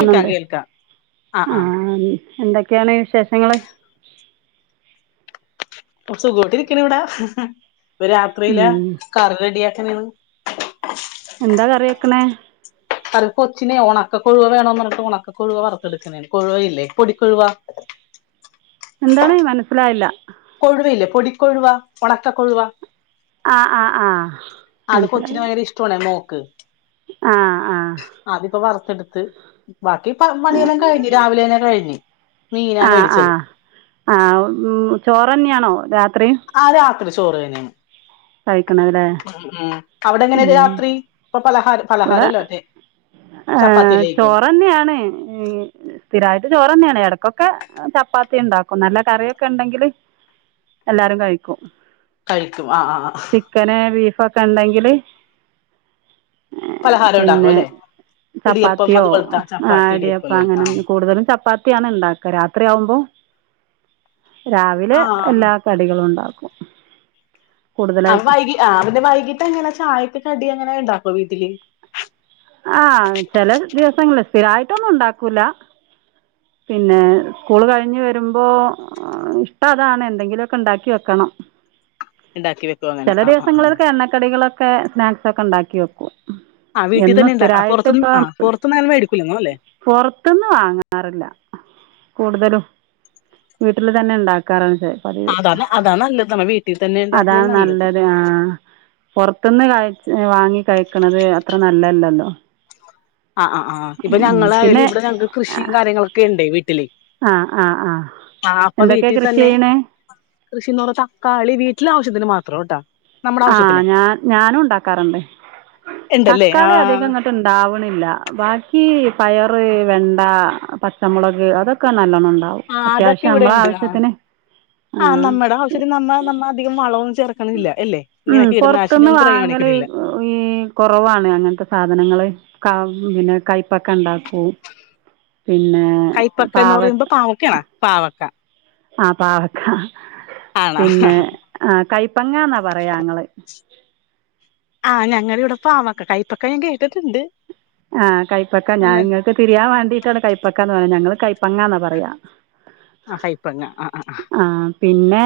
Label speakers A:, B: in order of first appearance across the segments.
A: കേൾക്കാം കേൾക്കാം
B: ആഹ് എന്തൊക്കെയാണ് വിശേഷങ്ങള്
A: സുഖായിട്ടിരിക്കണ് ഇവിടെ ഇപ്പ രാത്രിയിലെ
B: ഉം.
A: കറി റെഡിയാക്കണയാണ്
B: എന്താ കറി വെക്കണേ
A: അത് കൊച്ചിനെ ഒണക്ക കൊഴുവ വേണോന്ന് പറഞ്ഞിട്ട് ഒണക്ക കൊഴുവ വറുത്തെടുക്കണയാണ് കൊഴുവയില്ലേ പൊടിക്കൊഴുവ
B: എന്താണ് മനസ്സിലായില്ല
A: കൊഴുവയില്ലേ പൊടി കൊഴുവ ഒണക്ക കൊഴുവ
B: ആഹ് ആഹ് ആഹ്
A: അത് കൊച്ചിന് ഭയങ്കര ഇഷ്ടവാണെ മോക്ക്
B: ആഹ് ആഹ്
A: അതിപ്പോ വറുത്തെടുത്ത് ബാക്കി പ പണിയെല്ലാം കഴിഞ്ഞ് രാവിലെ തന്നെ കഴിഞ്ഞ് മീനാ മേടിച്ചത്
B: ആഹ് ചോറ് തന്നെ ആണോ രാത്രി
A: ആഹ് രാത്രി ചോറ് തന്നെയാണ്
B: കഴിക്കുന്നത് അല്ലേ
A: ഉം ഉം അവിടെ എങ്ങനെ രാത്രി ഇപ്പൊ പലഹാരം പലഹാരം [unintelligible]
B: ആഹ് ചോറ് തന്നെയാണ് സ്ഥിരവായിട്ട് ചോറ് തന്നെയാണ് ഇടക്കൊക്കെ ചപ്പാത്തി ഉണ്ടാക്കും നല്ല കറിയൊക്കെ ഉണ്ടെങ്കില് എല്ലാരും കഴിക്കും
A: കഴിക്കും ആഹ് ആഹ് ആഹ്
B: ചിക്കന് ബീഫൊക്കെ ഉണ്ടെങ്കില്
A: പലഹാരം ഉണ്ടാക്കും
B: പിന്നെ
A: അല്ലെ ഇടിയപ്പം
B: ചപ്പാത്തിയോ
A: അതുപോലത്തെ
B: ആ
A: ചപ്പാത്തി
B: ഇടിയപ്പവൊ
A: ഇടിയപ്പല്ലേ ആ
B: അങ്ങനെ എ കൂടുതലും ചപ്പാത്തിയാണ് ഉണ്ടാക്കുക രാത്രി ആവുമ്പോ രാവിലെ
A: ആഹ്
B: എല്ലാ കടികളുണ്ടാക്കും
A: അപ്പൊ വൈകി ആ പിന്നെ വൈകിട്ട് എങ്ങനെ ചായക്ക് കടി എങ്ങനെ ഉണ്ടാക്കുവോ വീട്ടില്
B: ആഹ് ചില ദിവസങ്ങളിൽ സ്ഥിരമായിട്ടൊന്നും ഉണ്ടാക്കൂല പിന്നെ സ്കൂള് കഴിഞ്ഞ് വരുമ്പോ ആഹ് ഇപ്പ അതാണ് എന്തെങ്കിലും ഒക്കെ ഉണ്ടാക്കി വെക്കണം
A: ഉണ്ടാക്കി വെക്കും അങ്ങനെ
B: ചെല
A: ആ ആ ആ
B: ദിവസങ്ങളിലൊക്കെ എണ്ണക്കടികളൊക്കെ സ്നാക്സൊക്കെ ഉണ്ടാക്കി വെക്കും
A: ആഹ് വീട്ടിൽ
B: എന്നും
A: തന്നെ ഉണ്ടാക്കണെ
B: സ്ഥിരമായിട്ട്
A: പൊറത്തുന്ന് ആ പൊറത്തൂന്ന് അങ്ങനെ മേടിക്കൂല്ലന്ന് തോന്നുന്നു അല്ലേ.
B: പൊറത്തിന്ന് വാങ്ങാറില്ല കൂടുതലും വീട്ടില് തന്നെ ഉണ്ടാക്കാറുണ്ട് പതിവ്
A: അതാണ് അതാ നല്ലത് നമ്മ വീട്ടിൽ തന്നെ
B: അതാ
A: ഉണ്ടാക്കണേ
B: നല്ലത് ആഹ് പൊറത്തിന്ന് കഴി വാങ്ങി കഴിക്കണത് അത്ര നല്ലതല്ലല്ലോ
A: ആഹ് ആഹ് ആഹ് ഇപ്പൊ
B: ഉം ഉം. പിന്നെ
A: ഞങ്ങളായാലും ഇവിടെ ഞങ്ങക്ക് കൃഷിയും കാര്യങ്ങളൊക്കെ ഉണ്ടേ വീട്ടില്
B: ആഹ് ആഹ് ആഹ് എന്തൊക്കെയാ കൃഷി ചെയ്യണേ
A: കൃഷിന്നർഞ്ഞാ തക്കാളി വീട്ടില് ആവിശ്യത്തിന് മാത്രാേട്ടാ.
B: ആഹ്. ഞാൻ ഞാനും ഇണ്ടാക്കാറുണ്ട്.
A: ഉണ്ടല്ലേ ആ
B: തക്കാളി അധികം ങ്ങ ഇട്ട് ഇണ്ടാവ്ണില്ല. ബാക്കീ, പയറ്, വെണ്ട, പച്ചമുളക്, അതൊക്കെ നല്ലോണ്ണം ഇണ്ടാവും.
A: ആഹ് അതൊക്കെ ഇവിടെ ഇണ്ട്. ആഹ് ആ നമ്മടെ ആവി തിരി നമ്മൾ നമ്മളധികം വള ഒന്നും ചേർക്ക്ണില്ല എല്ലെ.
B: ഉം
A: ഇങ്ങനെ കീടനാശിനി
B: പുറത്തുനിന്ന്
A: ഒന്നും
B: വാങ്ങല്
A: പ്രയോണിക്ക്ണില്ല.
B: ഈ കൊറവാണ് അങ്ങൻത്തെ സാധനങ്ങള്. കാ കയ്പക്ക ഇണ്ടാക്കും. ഉം പിന്നെ, പാവക്
A: ആഹ് ഓക്കേണ്. പാവക്ക.
B: ആഹ് പാവക്ക,
A: ആണാ
B: പിന്നെ, ആഹ് കൈപ്പങ്ങാന്നാ പറയാ ഞങ്ങള്.
A: ആഹ്. ഞങ്ങളിവടെ പാവക്ക, കൈപ്പക്ക ഞാൻ കേട്ടിട്ട്ണ്ട്.
B: ആഹ് കൈപ്പക്ക. ഞാന് ഇങ്ങക്ക് തിരിയാൻ വേണ്ടീട്ടാണ് കൈപ്പക്കാന്ന് പറഞ്ഞ്. ഞങ്ങള് കൈപ്പങ്ങാന്നാ പറയ. പറയാ.
A: ആ കൈപ്പങ്ങ അ ആ ആഹ്.
B: ആഹ്. പിന്നെ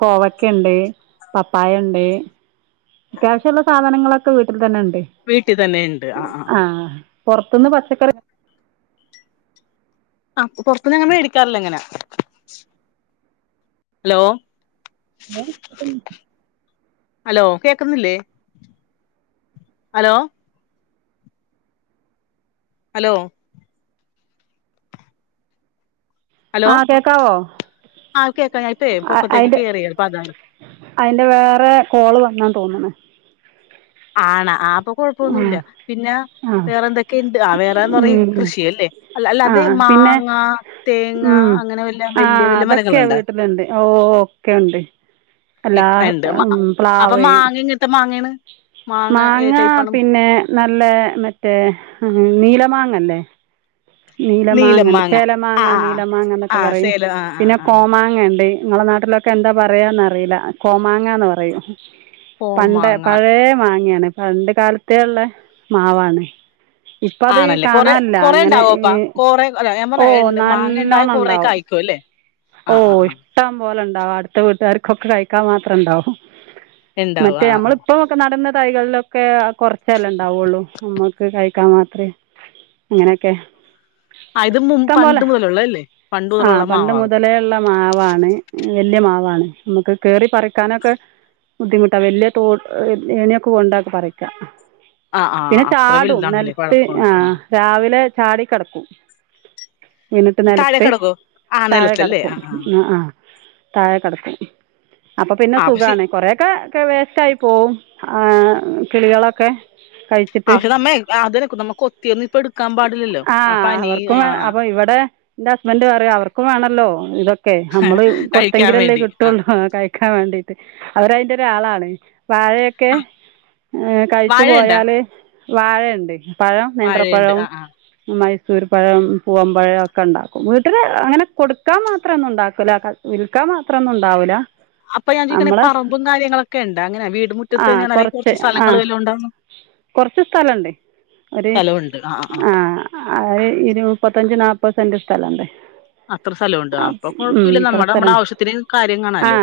B: കോവക്കണ്ട്, പപ്പായണ്ട്. അത്യാവശ്യള്ള സാധനങ്ങളൊക്കെ വീട്ടിൽ തെന്നെ ഇണ്ട്.
A: വീട്ടി തന്നെ ഇണ്ട് അ ആഹ്.
B: പെർത്ത്ന്ന് പച്ചക്കറി
A: അഹ് പെർത്ത്ന്ന് ഞങ്ങ മേടിക്കാറില്ലാ അങ്ങനാ, ലോ? ഹലോ. കേക്കുന്നില്ലെ. ഹലോ? ഹലോ? ഹലോ.
B: ആ കേൾക്കാവോ
A: ആ കേൾക്കാം. ഞാ ഇപ്പെ
B: അ
A: പൊക്കത്തേക്ക്
B: അയിന്റെ
A: കേറിയപ്പതാ.
B: അയിന്റെ വേറെ കോള് വന്നാന്ന് തോന്ന്ണ്.
A: ആണ് ആപ്.
B: ആ
A: കൊഴപ്പൊന്നുല്ല, പിന്നെ
B: ആ
A: വേറെ എന്തൊക്കേണ്ട്. ആ വേറെന്ന് പറഞാ ഈ
B: ഉം
A: കൃഷിയല്ലേ. അല്ല അല്ല.
B: ആ
A: അതെ.
B: പിന്നെ
A: മാങ്ങ, തേങ്ങ
B: ഉം
A: അങ്ങനെ വല്ല
B: ആ
A: വല്യ വല്യയ
B: അതൊക്കെ
A: മരങ്ങള്ണ്ടാ.
B: വീട്ടിലുണ്ട് ഒക്കെ യുണ്ട്. അല്ലാ
A: മ- അപ്പൊ
B: പ്ലാവെ,
A: മാങ്ങ എങ്ങനത്തെ മാങ്ങയാണ് മാങ്ങ ഏ
B: മാങ്ങാ
A: ടൈപ്പാണ്
B: പിന്നെ. നല്ല മറ്റേ നീലമാങ്ങല്ലെ.
A: നീലം
B: നീലമാങ്ങണ്ട്.
A: മാങ്ങ ആ
B: ചേലമാങ്ങ
A: ആ ആ
B: നീലമാങ്ങ
A: ആ
B: ന്നൊക്കെ പറയും.
A: സേലം ആ ആ
B: പിന്നെ
A: ആ
B: കോമാങ്ങ. ങ്ങണ്ടെയ്. ഇങ്ങളെ നാട്ടിലൊക്കെ എന്താ പറയാന്നറീല്ല. കോമാങ്ങാന്ന് പറയും. പണ്ട്
A: കോമാങ്ങ
B: പഴെ മാങ്ങ്യാണ്. പണ്ട് കാലത്തേ ഇള്ള മാവാണ്. ഇപ്പത്
A: ആണല്ലേ കൊറെ
B: കാണാല്ല.
A: കൊറെ
B: അങ്ങനെ.
A: ഉണ്ടാവോപ്പാ
B: ഏഹ്.
A: കൊറെ അല്ല ഞാൻ
B: ഓ
A: പറഞ്ഞ മാങ്ങ ഉണ്ടായ
B: നല്ലോണം
A: കൊറെ
B: ഇണ്ടാവും.
A: കായ്ക്കും അല്ലേ ആ ആ
B: ഓയ്.
A: ആ
B: ഇഷ്ട്ടം പോലെ ഇണ്ടാവും. അട്ത്ത വീട്ടാർക്കൊക്കെ കഴിക്കാൻ മാത്രം ഇണ്ടാവും.
A: ഉണ്ടാവും
B: മറ്റേ
A: ആ ആ
B: നമ്മള്
A: ആ
B: ഇപ്പം. ഇപ്പ നടുന്ന തൈകളിലൊക്കെ കൊറച്ചല്ലെ ഇണ്ടാവൊള്ളു. നമ്മക്ക് കഴിക്കാൻ മാത്രെ. അങ്ങനെക്കെ.
A: ആ ഇത് മും പണ്ട് മുതലുള്ള അല്ലെ. പണ്ട് മുതലുള്ള മാവാണ്.
B: ഇള്ള മാവാണ്. വെല്യ മാവാണ്. നമുക്ക് കേറി പറിക്കാനൊക്കെ ബുദ്ധിമുട്ട. വെല്ല്യ തോ ഏണ്യാെക്കെ കൊണ്ടാക് പറിക്ക
A: ആഹ് ആഹ്
B: പിന്നെ
A: അത്ര
B: ചാടും.
A: വലുതാണല്ലേ
B: നെലത്ത്
A: പഴക്കമുണ്ട്
B: ആഹ് രാവിലെ ചാടി കടക്കും. വീണിട്ട്
A: താഴെ
B: നെലത്ത്
A: കിടക്കോ ആഹ്
B: താഴെ
A: നിലത്തല്ലേ
B: കെടക്കും. ആഹ് ആ. താഴെ കെടക്കും. അപ്പൊ പിന്നെ
A: ആഹ് പക്ഷെ
B: സുഖാണ്. കൊറേക്കെ ഒക്കെ വേസ്റ്റായി പോവും. ആഹ് കിളികളൊക്കെ കഴി
A: അഹ്. നമ്മെ അത്ന് നമ്മെ കൊത്തിയൊന്നും ഇപ്പ എടുക്കാ പാടില്ലല്ലോ. ആ പനി ആഹ്.
B: ഇപ്പ ഇവടെ - ഇന്റെ ഹസ്ബൻന്റ് പറയും അവർക്കും വേണല്ലോ ഇതൊക്കെ നമ്മള്
A: കഴിക്കാൻ
B: കൊടുത്തെങ്കിലല്ലേ
A: വേണ്ടി ആഹ്
B: കിട്ടുള്ളൂ കഴി ക്കാം വേണ്ടീട്ട് അവര് അയിന്റ ഒരാളാണ് വാഴ- ഒക്കെ
A: ആഹ്
B: കഴിച്ചു
A: വാഴയുണ്ടാ
B: പോയാല് വാഴയുണ്ട് പഴം
A: വാഴയുണ്ട്
B: നേന്ത്രപ്പഴം
A: ആഹ് ആഹ്
B: മൈസൂര് പഴം പൂവംമ്പഴക്കെ ഇണ്ടാക്കും വീട്ടില് അങ്ങനെ കൊടുക്കാൻ മാത്രൊന്നു ഉണ്ടാക്കൂല - വിൽക്കാൻ മാത്രം ഒന്നും ഉണ്ടാവില്ല
A: അപ്പൊ ഞാൻ ചോയിക്കണേ
B: നമ്മൾ
A: പറമ്പും കാര്യങ്ങളൊക്കെണ്ടൊ അങ്ങനെ വീട് മുറ്റത്തന്നെയാണൊ അല്ലങ്കി കൊറച്ച് സ്ഥലങ്ങള് വല്ലൊം ഉണ്ടോന്ന്
B: കൊറച്ച് സ്ഥലവുണ്ട് ഒര് -
A: സ്ഥലമുണ്ട് ആഹ് ആഹ് ആഹ്
B: ആഹ് ഇരു മുപ്പത്തഞ്ച് നാപ്പത് സെന്റ് സ്ഥലവുണ്ട്
A: അത്ര സ്ഥലുണ്ട് അപ്പൊ കൊഴപ്പുല്ല നമ്മുടെ നമ്മുളെ
B: സ്ഥലം
A: ആവശ്യത്തിന് കാര്യം
B: ആ
A: കാണല്ലോ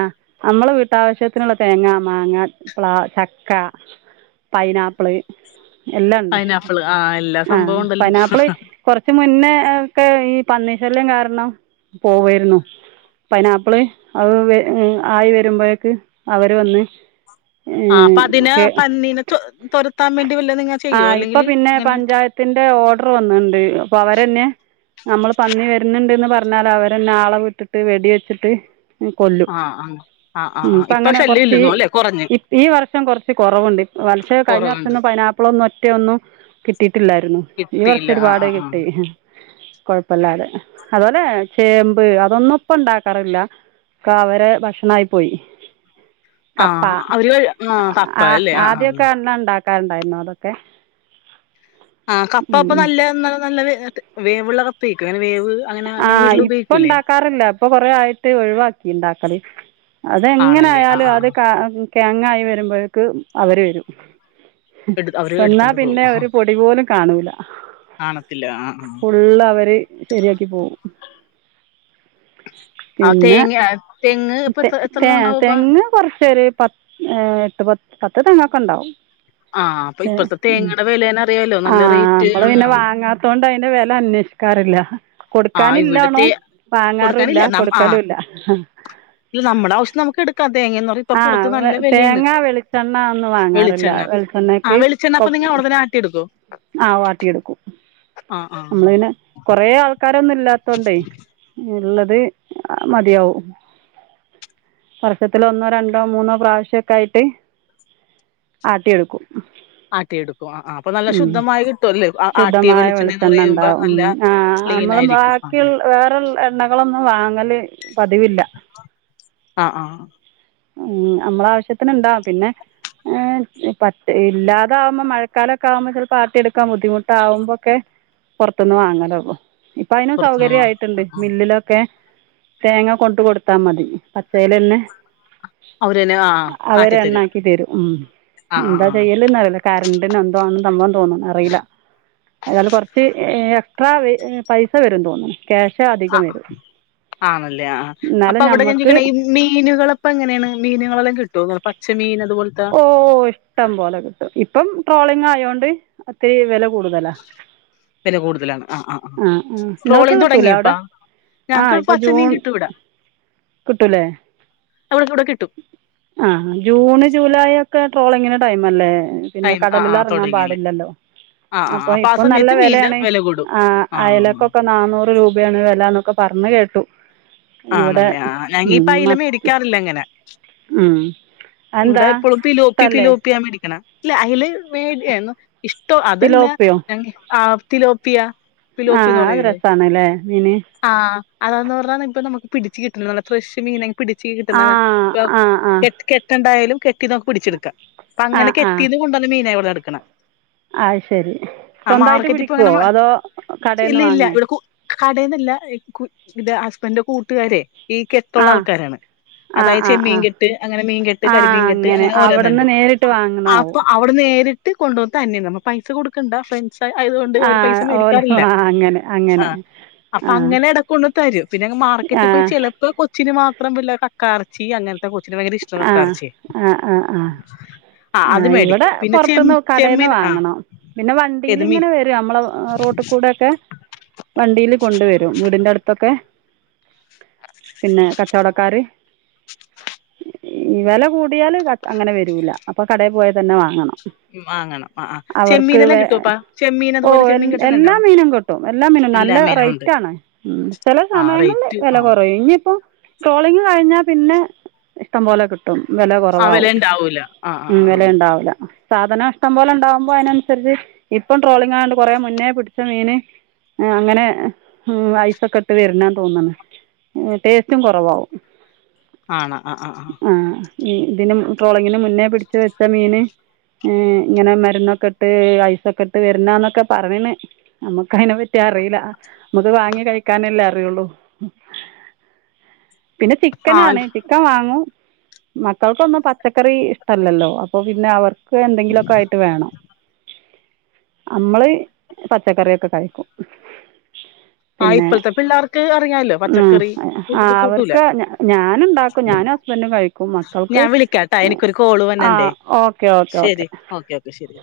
B: നമ്മളെ വീട്ടാവശ്യത്തിനുള്ള തേങ്ങ മാങ്ങ പ്ലാ ചക്ക പൈനാപ്പിള്
A: പൈനാപ്പിള് ആഹ് എല്ലാ
B: ആഹ്
A: സംഭവം ഉണ്ടല്ലോ
B: പൈനാപ്പിള് - കൊറച്ച് മുന്നേ ഒക്കെ ഈ പന്നിശല്യം കാരണം പോവായിരുന്നു പൈനാപ്പിള് അ ആയി വരുമ്പഴേക്ക് അവര് വന്ന് -
A: ആഹ് അപ്പ അതിനെ പന്നിനെ തൊ തൊരത്താൻ വേണ്ടി വല്ലതും ഇങ്ങനെ ചെയ്യോ അല്ലെങ്കില് ഇങ്ങനെ -
B: ത്തിന്റെ ഓർഡർ വന്ന് ഇണ്ട് അപ്പൊ അവര് തന്നെ - നമ്മള് പന്നി വര്ന്നുണ്ട്ന്ന് പറഞ്ഞാല് അവര് തന്നെ ആളെ വിട്ടിട്ട് വെടി വെച്ചിട്ട് - കൊല്ലും
A: ആഹ് ആഹ് ആഹ് ആഹ് ആഹ്
B: ഇപ്പം
A: ഇപ്പൊ
B: അങ്ങനെ
A: ശല്യം
B: കൊറച്ച്
A: ഇല്ലെന്നോ
B: -
A: അല്ലെ കുറഞ്ഞ്
B: ഇ ഈ വർഷം കൊറച്ച് കൊറവ് ഇണ്ട് പക്ഷെ കഴിഞ്ഞ വർഷ
A: കുറവുണ്ട്
B: ഒന്നും പൈനാപ്പിളൊന്നും ഒറ്റയൊന്നും കിട്ടിയി ല്ലായ്രുന്നു ഈ
A: കിട്ടിയില്ല
B: വർഷം
A: ആഹ്
B: ഒരുപാട്
A: ആഹ്
B: കിട്ടി കൊഴപ്പല്ലാതെ അതുപോലെ ചേമ്പ് അതൊന്നും ഇപ്പണ്ടാക്കാറില്ല ഒക്ക അവരെ ഭക്ഷണായി പോയി
A: ആഹ്
B: കപ്പ
A: ആഹ് അവര് ആഹ് കപ്പ
B: ആ
A: അല്ലേ ആഹ് ആഹ്
B: ആദ്യൊക്കെ നല്ലോം ഇണ്ടാക്കാറുണ്ടായിരുന്നു അതൊക്കെ -
A: ആഹ് കപ്പ അപ്പ
B: ഉം
A: നല്ല നല്ല വേവുള്ള കപ്പ ആയിരിക്കും അങ്ങനെ വേവ് -
B: ആഹ് ഇപ്പം ഇണ്ടാക്കാറില്ല ഇപ്പ കൊറേ ആയിട്ട് ഒഴിവാക്കി ഇണ്ടാക്കല്
A: ആണല്ലേ
B: അതെങ്ങനൊയാലും
A: ആഹ്
B: അത്
A: ആഹ്
B: കാ - കെഴങ്ങായി വരുമ്പഴേക്ക് അവര് വരും
A: എടു അവര്
B: വന്നാ
A: എടുത്തോണ്ട്
B: പിന്നെ
A: പോകും
B: ഒരു പൊടി പോലും കാണൂല
A: അ [unintelligible] കില്ലാ ആഹ്
B: ഫുള്ള് അവര് - ശരിയാക്കി പോവും
A: ആഹ്
B: പിന്നെ
A: തേങ്ങ ആ, തെങ്ങ് ഇപ്പൊ എത്ര
B: തെ
A: എത്രണ്ണം ഉണ്ടാവുംപ്പ
B: തെങ്ങ് കൊറച്ച് ഒരു - പത്ത് ഏ എട്ട് പത്ത് പത്ത് തെങ്ങ് ഒക്കെണ്ടാവും
A: ആഹ് അപ്പൊ ഇപ്പഴത്തെ
B: ഉം
A: തേങ്ങയുടെ വിലേന അറിയാലോ നല്ല
B: ആഹ്
A: റേറ്റ്
B: അമ്മള്
A: ആണ്
B: പിന്നെ വാങ്ങാ ത്തോണ്ട് അയിന്റെ വെല അന്വേഷിക്കാറില്ല
A: ആഹ് ഇവിടത്തെ
B: കൊടുക്കാനില്ലാണും വാങ്ങാ
A: കൊടുക്കാനില്ല നം ആഹ് നമ്മളെ ആവശ്യം നമുക്ക് എടുക്കാം തേങ്ങ എന്ന് പറയും ഇപ്പ
B: ആ
A: പുറത്ത് നല്ല വെലയാണ്
B: തേങ്ങ വെളിച്ചെണ്ണ ഒന്നും വാങ്ങാറില്ല
A: വെളിച്ചെണ്ണ ആ
B: വെളിച്ചെണ്ണയ്ക്ക്
A: വെളിച്ചെണ്ണ ഇപ്പ നിങ്ങള് എവിടന്നാ - ആട്ടി എടുക്കൊ
B: ആഹ് ആട്ടിയെടുക്കും
A: ആഹ് ആഹ്
B: നമ്മള് തന്നെ കൊറേ ആൾക്കാരൊന്നും ഇല്ലാത്തോണ്ടേ. ഉള്ളത് മതിയാവും വർഷത്തിലൊന്നോ രണ്ടോ മൂന്നോ പ്രാവശ്യക്കയായിട്ട് ആട്ടിവെക്കും..
A: ആട്ടിയെടുക്കു ആ. ആം.. പ്പ നല്ല ശുദ്ധമായി കിട്ടുവല്ലേ. ആട്ടിയ
B: ശുദ്ധമായ
A: വെളിച്ചെണ്ണന്ന്
B: വെളിച്ചെണ്ണ
A: പറയുമ്പ. നല്ല ക്ലീനായിരിക്കും..
B: ക്കിൽ വേറെ എണ്ണകളൊന്നു വാങ്ങല് പതിവില്ല..
A: ആ ആ..
B: മ്ഹ് നമ്മളവശ്യത്തിന്ണ്ടാ പിന്നെ.. ഏ. പറ്റ് ഇല്ലാതാവുമ്പോ മഴക്കാലൊക്കവുമ്പോ ചെലപ്പോ ആട്ടിയെടുക്കാ ബുദ്ധിമുട്ടാവുമ്പോക്കെ.. പൊറത്ത്ന്ന് വാങ്ങലൊള്ളു പ്പഅയിനും
A: പുറത്തുന്ന് വാ
B: സൗകര്യയിട്ട്ണ്ട്
A: ആ ആ
B: മില്ലിലൊക്കെ.. തേങ്ങ കൊണ്ട് കൊടുത്താമതി പച്ചെലെന്നെ..
A: അവരന്നെ ആ ആ,
B: അ.
A: ആട്ടിത്തരും
B: അവരെണ്ണാക്കി തെരും.
A: ആ
B: മ്ഹ് എന്താ
A: ആ
B: ചെയ്യല്ന്നറില്ല.. എന്തിന് എന്തോണ് തന്ന് തോന്ന് അറീല കൊറച്ച്.. ട്രാ വെയ്. പൈസ വെരും തോന്ന്ണു ക്യാഷാട്.
A: ആ അ. ആണല്ലേ ആ.
B: എന്നാലും
A: അപ്പവടെ ഞാൻ
B: നമുക്ക്
A: ചോയിക്ണ് ഇമ്.. മീനുകളെപ്പങ്ങനെണ് മീനുകളെല്ലാം കിട്ടോ പച്ച മീന് അതുപോൽത്തെ..
B: ഓ. ഇഷ്ടം പോലെ കിട്ടും. ഇപ്പം ട്രോളിങ്ങായോണ്ട് അത്തരി വെല കൂട്തലാ..
A: വെല കൂടുതലാണ് ആ ആ.
B: നിങ്ങൾക്ക്
A: ട്രോളിങ്
B: കിട്ടില്ലേ അവിടെ
A: തൊടങ്ങിയപ്പാ..
B: ആ
A: ഞ്ഞാക്
B: ഇപ്പോൾ
A: പച്ചമീൻ
B: ജൂൺ
A: കിട്ടും ഇവടെ
B: കിട്ടില്ലേ
A: അവിടെക്കവിടെ കിട്ടും..
B: ആഹ്. ജൂണ് ജൂലായൊക്കെ ട്രോളിങ്ങിനെ ടൈംമല്ലേ.. പിന്നെ
A: ടൈം ആ ആ
B: കടലിലെറങ്ങാ
A: തുടങ്ങിയല്ലേ
B: പാടില്ലല്ലോ..
A: ആ ആ ആ.
B: അപ്പൊ
A: ആ
B: ഇപ്പ നല്ല
A: സമയത്ത് മീന്റെ
B: വെലയാണെ
A: വില കൂടും
B: ആ
A: ആ
B: അയലക്കൊക.. നാന്നൂറ് രൂപേണ് വെലന്നൊക്കെ പർണ്കേട്ടു..
A: ആ ആണല്ലേ ആ ഞങ്ങീപ്പ അയില മേടിക്കാറില്ലങ്ങനെ..
B: മ്മ്ഹ്..
A: ഇവിടെ എപ്പോളും പിലോപ്പി പിലോപ്പിയ മേടിക്ണെ ല്ല അയില മേട് എന്നു.. ഇഷ്ടോ അതല്ല.
B: തിലോപ്പിയോ
A: ആ തിലോപ്പിയ..
B: ആ
A: പ്പിലോപ്പിന്ന്
B: അത്
A: പറയുലേ..
B: രസമാണ് അല്ലേ മീൻ
A: ആഹ് അതാന്ന്പറഞ്ഞാ നമക്ക് പിടിച്ച് കിട്ട്ണതാണ് ഫ്രഷ് മീനെ.. പിടിച്ച്
B: ആ
A: കിട്ട്ണത്. പ്പ
B: ആ
A: കെട്ട് കെട്ട്.. കെണ്ടായാലും കെട്ടി നമുക്ക് പിടിച്ട്ക്കാ.
B: ആ ആ
A: പ്പങ്ങനെ കെട്ടീത് കൊണ്ടന്ന മീനാവിട്ന്നട്ക്ണെ..
B: ആഹ് ശെരി സ്വന്തായിട്ട്
A: മാർക്കറ്റ് ഇപ്പ അങ്ങനെ
B: പിടിക്കുവോ. അതോ കടേന്ന് വാങ്ങേ..
A: കടേന്നല്ല. ഈ കു ഹസ്ബൻഡന്റെ കൂട്ടുകാരെ.. ഈ കെട്ടുള്ള
B: ആ
A: ആൾക്കാരാണ്.
B: ആ
A: അതായ
B: ആ
A: ചെമ്മീൻ
B: ആ
A: കെട്ട്. അങ്ങനെ മീകെട്ട്..
B: ആ
A: കരിമീൻ കെട്ട് അങ്ങനെ
B: അവിടെ നിന്ന്
A: ഓരോന്ന്ണ്ട്.
B: നേരിട്ട്
A: അപ്പൊ
B: വാങ്ങുന്നതാവും
A: ആ.. അവിടെ നേരിട്ട് കൊണ്ടോന്ന് തന്നെയ നമ്മ പൈസ കൊടുക്കണ്ട. ഫ്രണ്ട്.. ൻഡ്സ് ആയത്കൊണ്ട്.
B: ആ
A: ഓര് പൈസ
B: ഓല
A: മേടികാറില്ല.
B: ആ അങ്ങനെ
A: ആ
B: അങ്ങനെ ആ
A: അപ്പങ്ങനെടക്കൊണ്ട് തരും പിന്നെ
B: ആ
A: മാർക്കറ്റിപോയി ചെലപ്പോ കൊച്ചിന് മാം.. [unintelligible] കക്കാറച്ചി അങ്ങൻത്തെ കൊച്ചിന് ഭയങ്കരഇഷ്ട്ടം..
B: ആ. ആ ആ ആ..
A: അത്
B: ആ ഇവിടെ
A: മേടിക്കും പിന്നെ ചെ
B: പൊറത്തുന്ന് കടേന്ന്
A: ചെമ്മീൻ ആ
B: വാങ്ങണം.. പിന്നെ
A: ഏത് മീ
B: വണ്ടീല്ങ്ങനെ വെരും നമ്മളെ റോട്ട്കൂടൊക്കെ.. വണ്ടീല് കൊണ്ട് വരും വീടിന്റെ അടുത്തൊക്കെ.. പിന്നെ കച്ചോടക്കാര്.. ഈ വെല കൂടിയാല് അങ്ങനെ വെരൂല. അപ്പൊ കടേ പോയ തന്നെ വാങ്ങണം..
A: മ്മ്. മാങ്ങണം ആ
B: അവർക്ക്
A: ചെമ്മീനെല്ലാം കിട്ടോപ്പ ചെമ്മീൻ അത്പോലെ ചെമ്മീ കെട്ടന്ന് ണ്ടോ..
B: ട്ടും എല്ലാം മീനും നല്ല റൈറ്റാണ് ഉം ചെലേ
A: ആ
B: സമയങ്ങളില്
A: റേറ്റ്
B: വെല
A: ആ
B: കൊറയും ഇഞ്ഞിപ്പോ ട്രോളിങ്ങുകഴിഞ്ഞാ പിന്നെ ഇഷ്ടംപോലെ കിട്ടും വെല കൊറവാവും.
A: ആവൂല ആ ആ
B: ഉം
A: ആ ആ
B: വെലയൊണ്ടാവൂല സാധനം ഇഷ്ടം പോലെയൊണ്ടാകുമ്പോ അയിനനുസരിച്ച് ഇപ്പം ട്രോളിങ്ങായോണ്ട് കൊറേ മുന്നേ പിടിച്ച മീനെ ഏ അങ്ങനെ ഉം ഐസൊക്കെയിട്ട് വരണാന്ന് തോന്നണ്. എ ടേസ്റ്റും കൊറവാവും
A: ആണോ ആ ആ ആ
B: ആഹ് ഇതിനും ട്രോളിങ്ങിനു മുന്നേ പിടിച്ചുവെച്ച മീന് ഏ ഇങ്ങനെ മരുന്നൊക്കിട്ട് ഐസൊക്കിട്ട് വരുന്നാന്നൊക്കെ പറേണ്. നമ്മക്കയ്നെപറ്റി അറീല്ല നമ്മക്ക് വാങ്ങി കഴിക്കാനല്ലേ അറിയോള്ളൂ
A: [inaudible]
B: പിന്നെ
A: ആ
B: ചിക്കനാണേ ചിക്കൻവാങ്ങും മക്കക്കൊന്നും പച്ചക്കറി ഇഷ്ടല്ലല്ലോ അപ്പൊ പിന്നെ അവർക്ക് എന്തെങ്കിലൊക്കായിട്ട് വേണം. അമ്മള് പച്ചക്കറിയൊക്കെ കഴിക്കും.
A: ആ
B: പിന്നെ
A: ഇപ്പോഴത്തെ പിള്ളേർക്ക് അറിയാലോ
B: ഉം
A: പച്ചക്കറി
B: ആ
A: കൂട്ട കൂട്ടൂല
B: അവർക്ക് ഞ ഞാനൊണ്ടാക്കും ഞാനും ഹസ്ബെന്റും കഴി ക്കും മക്കൾക്ക്
A: ഞാൻ വിളിക്കാട്ടാ എനിക്കൊരു
B: ആ okay okay okay.
A: Okay okay ശെരി.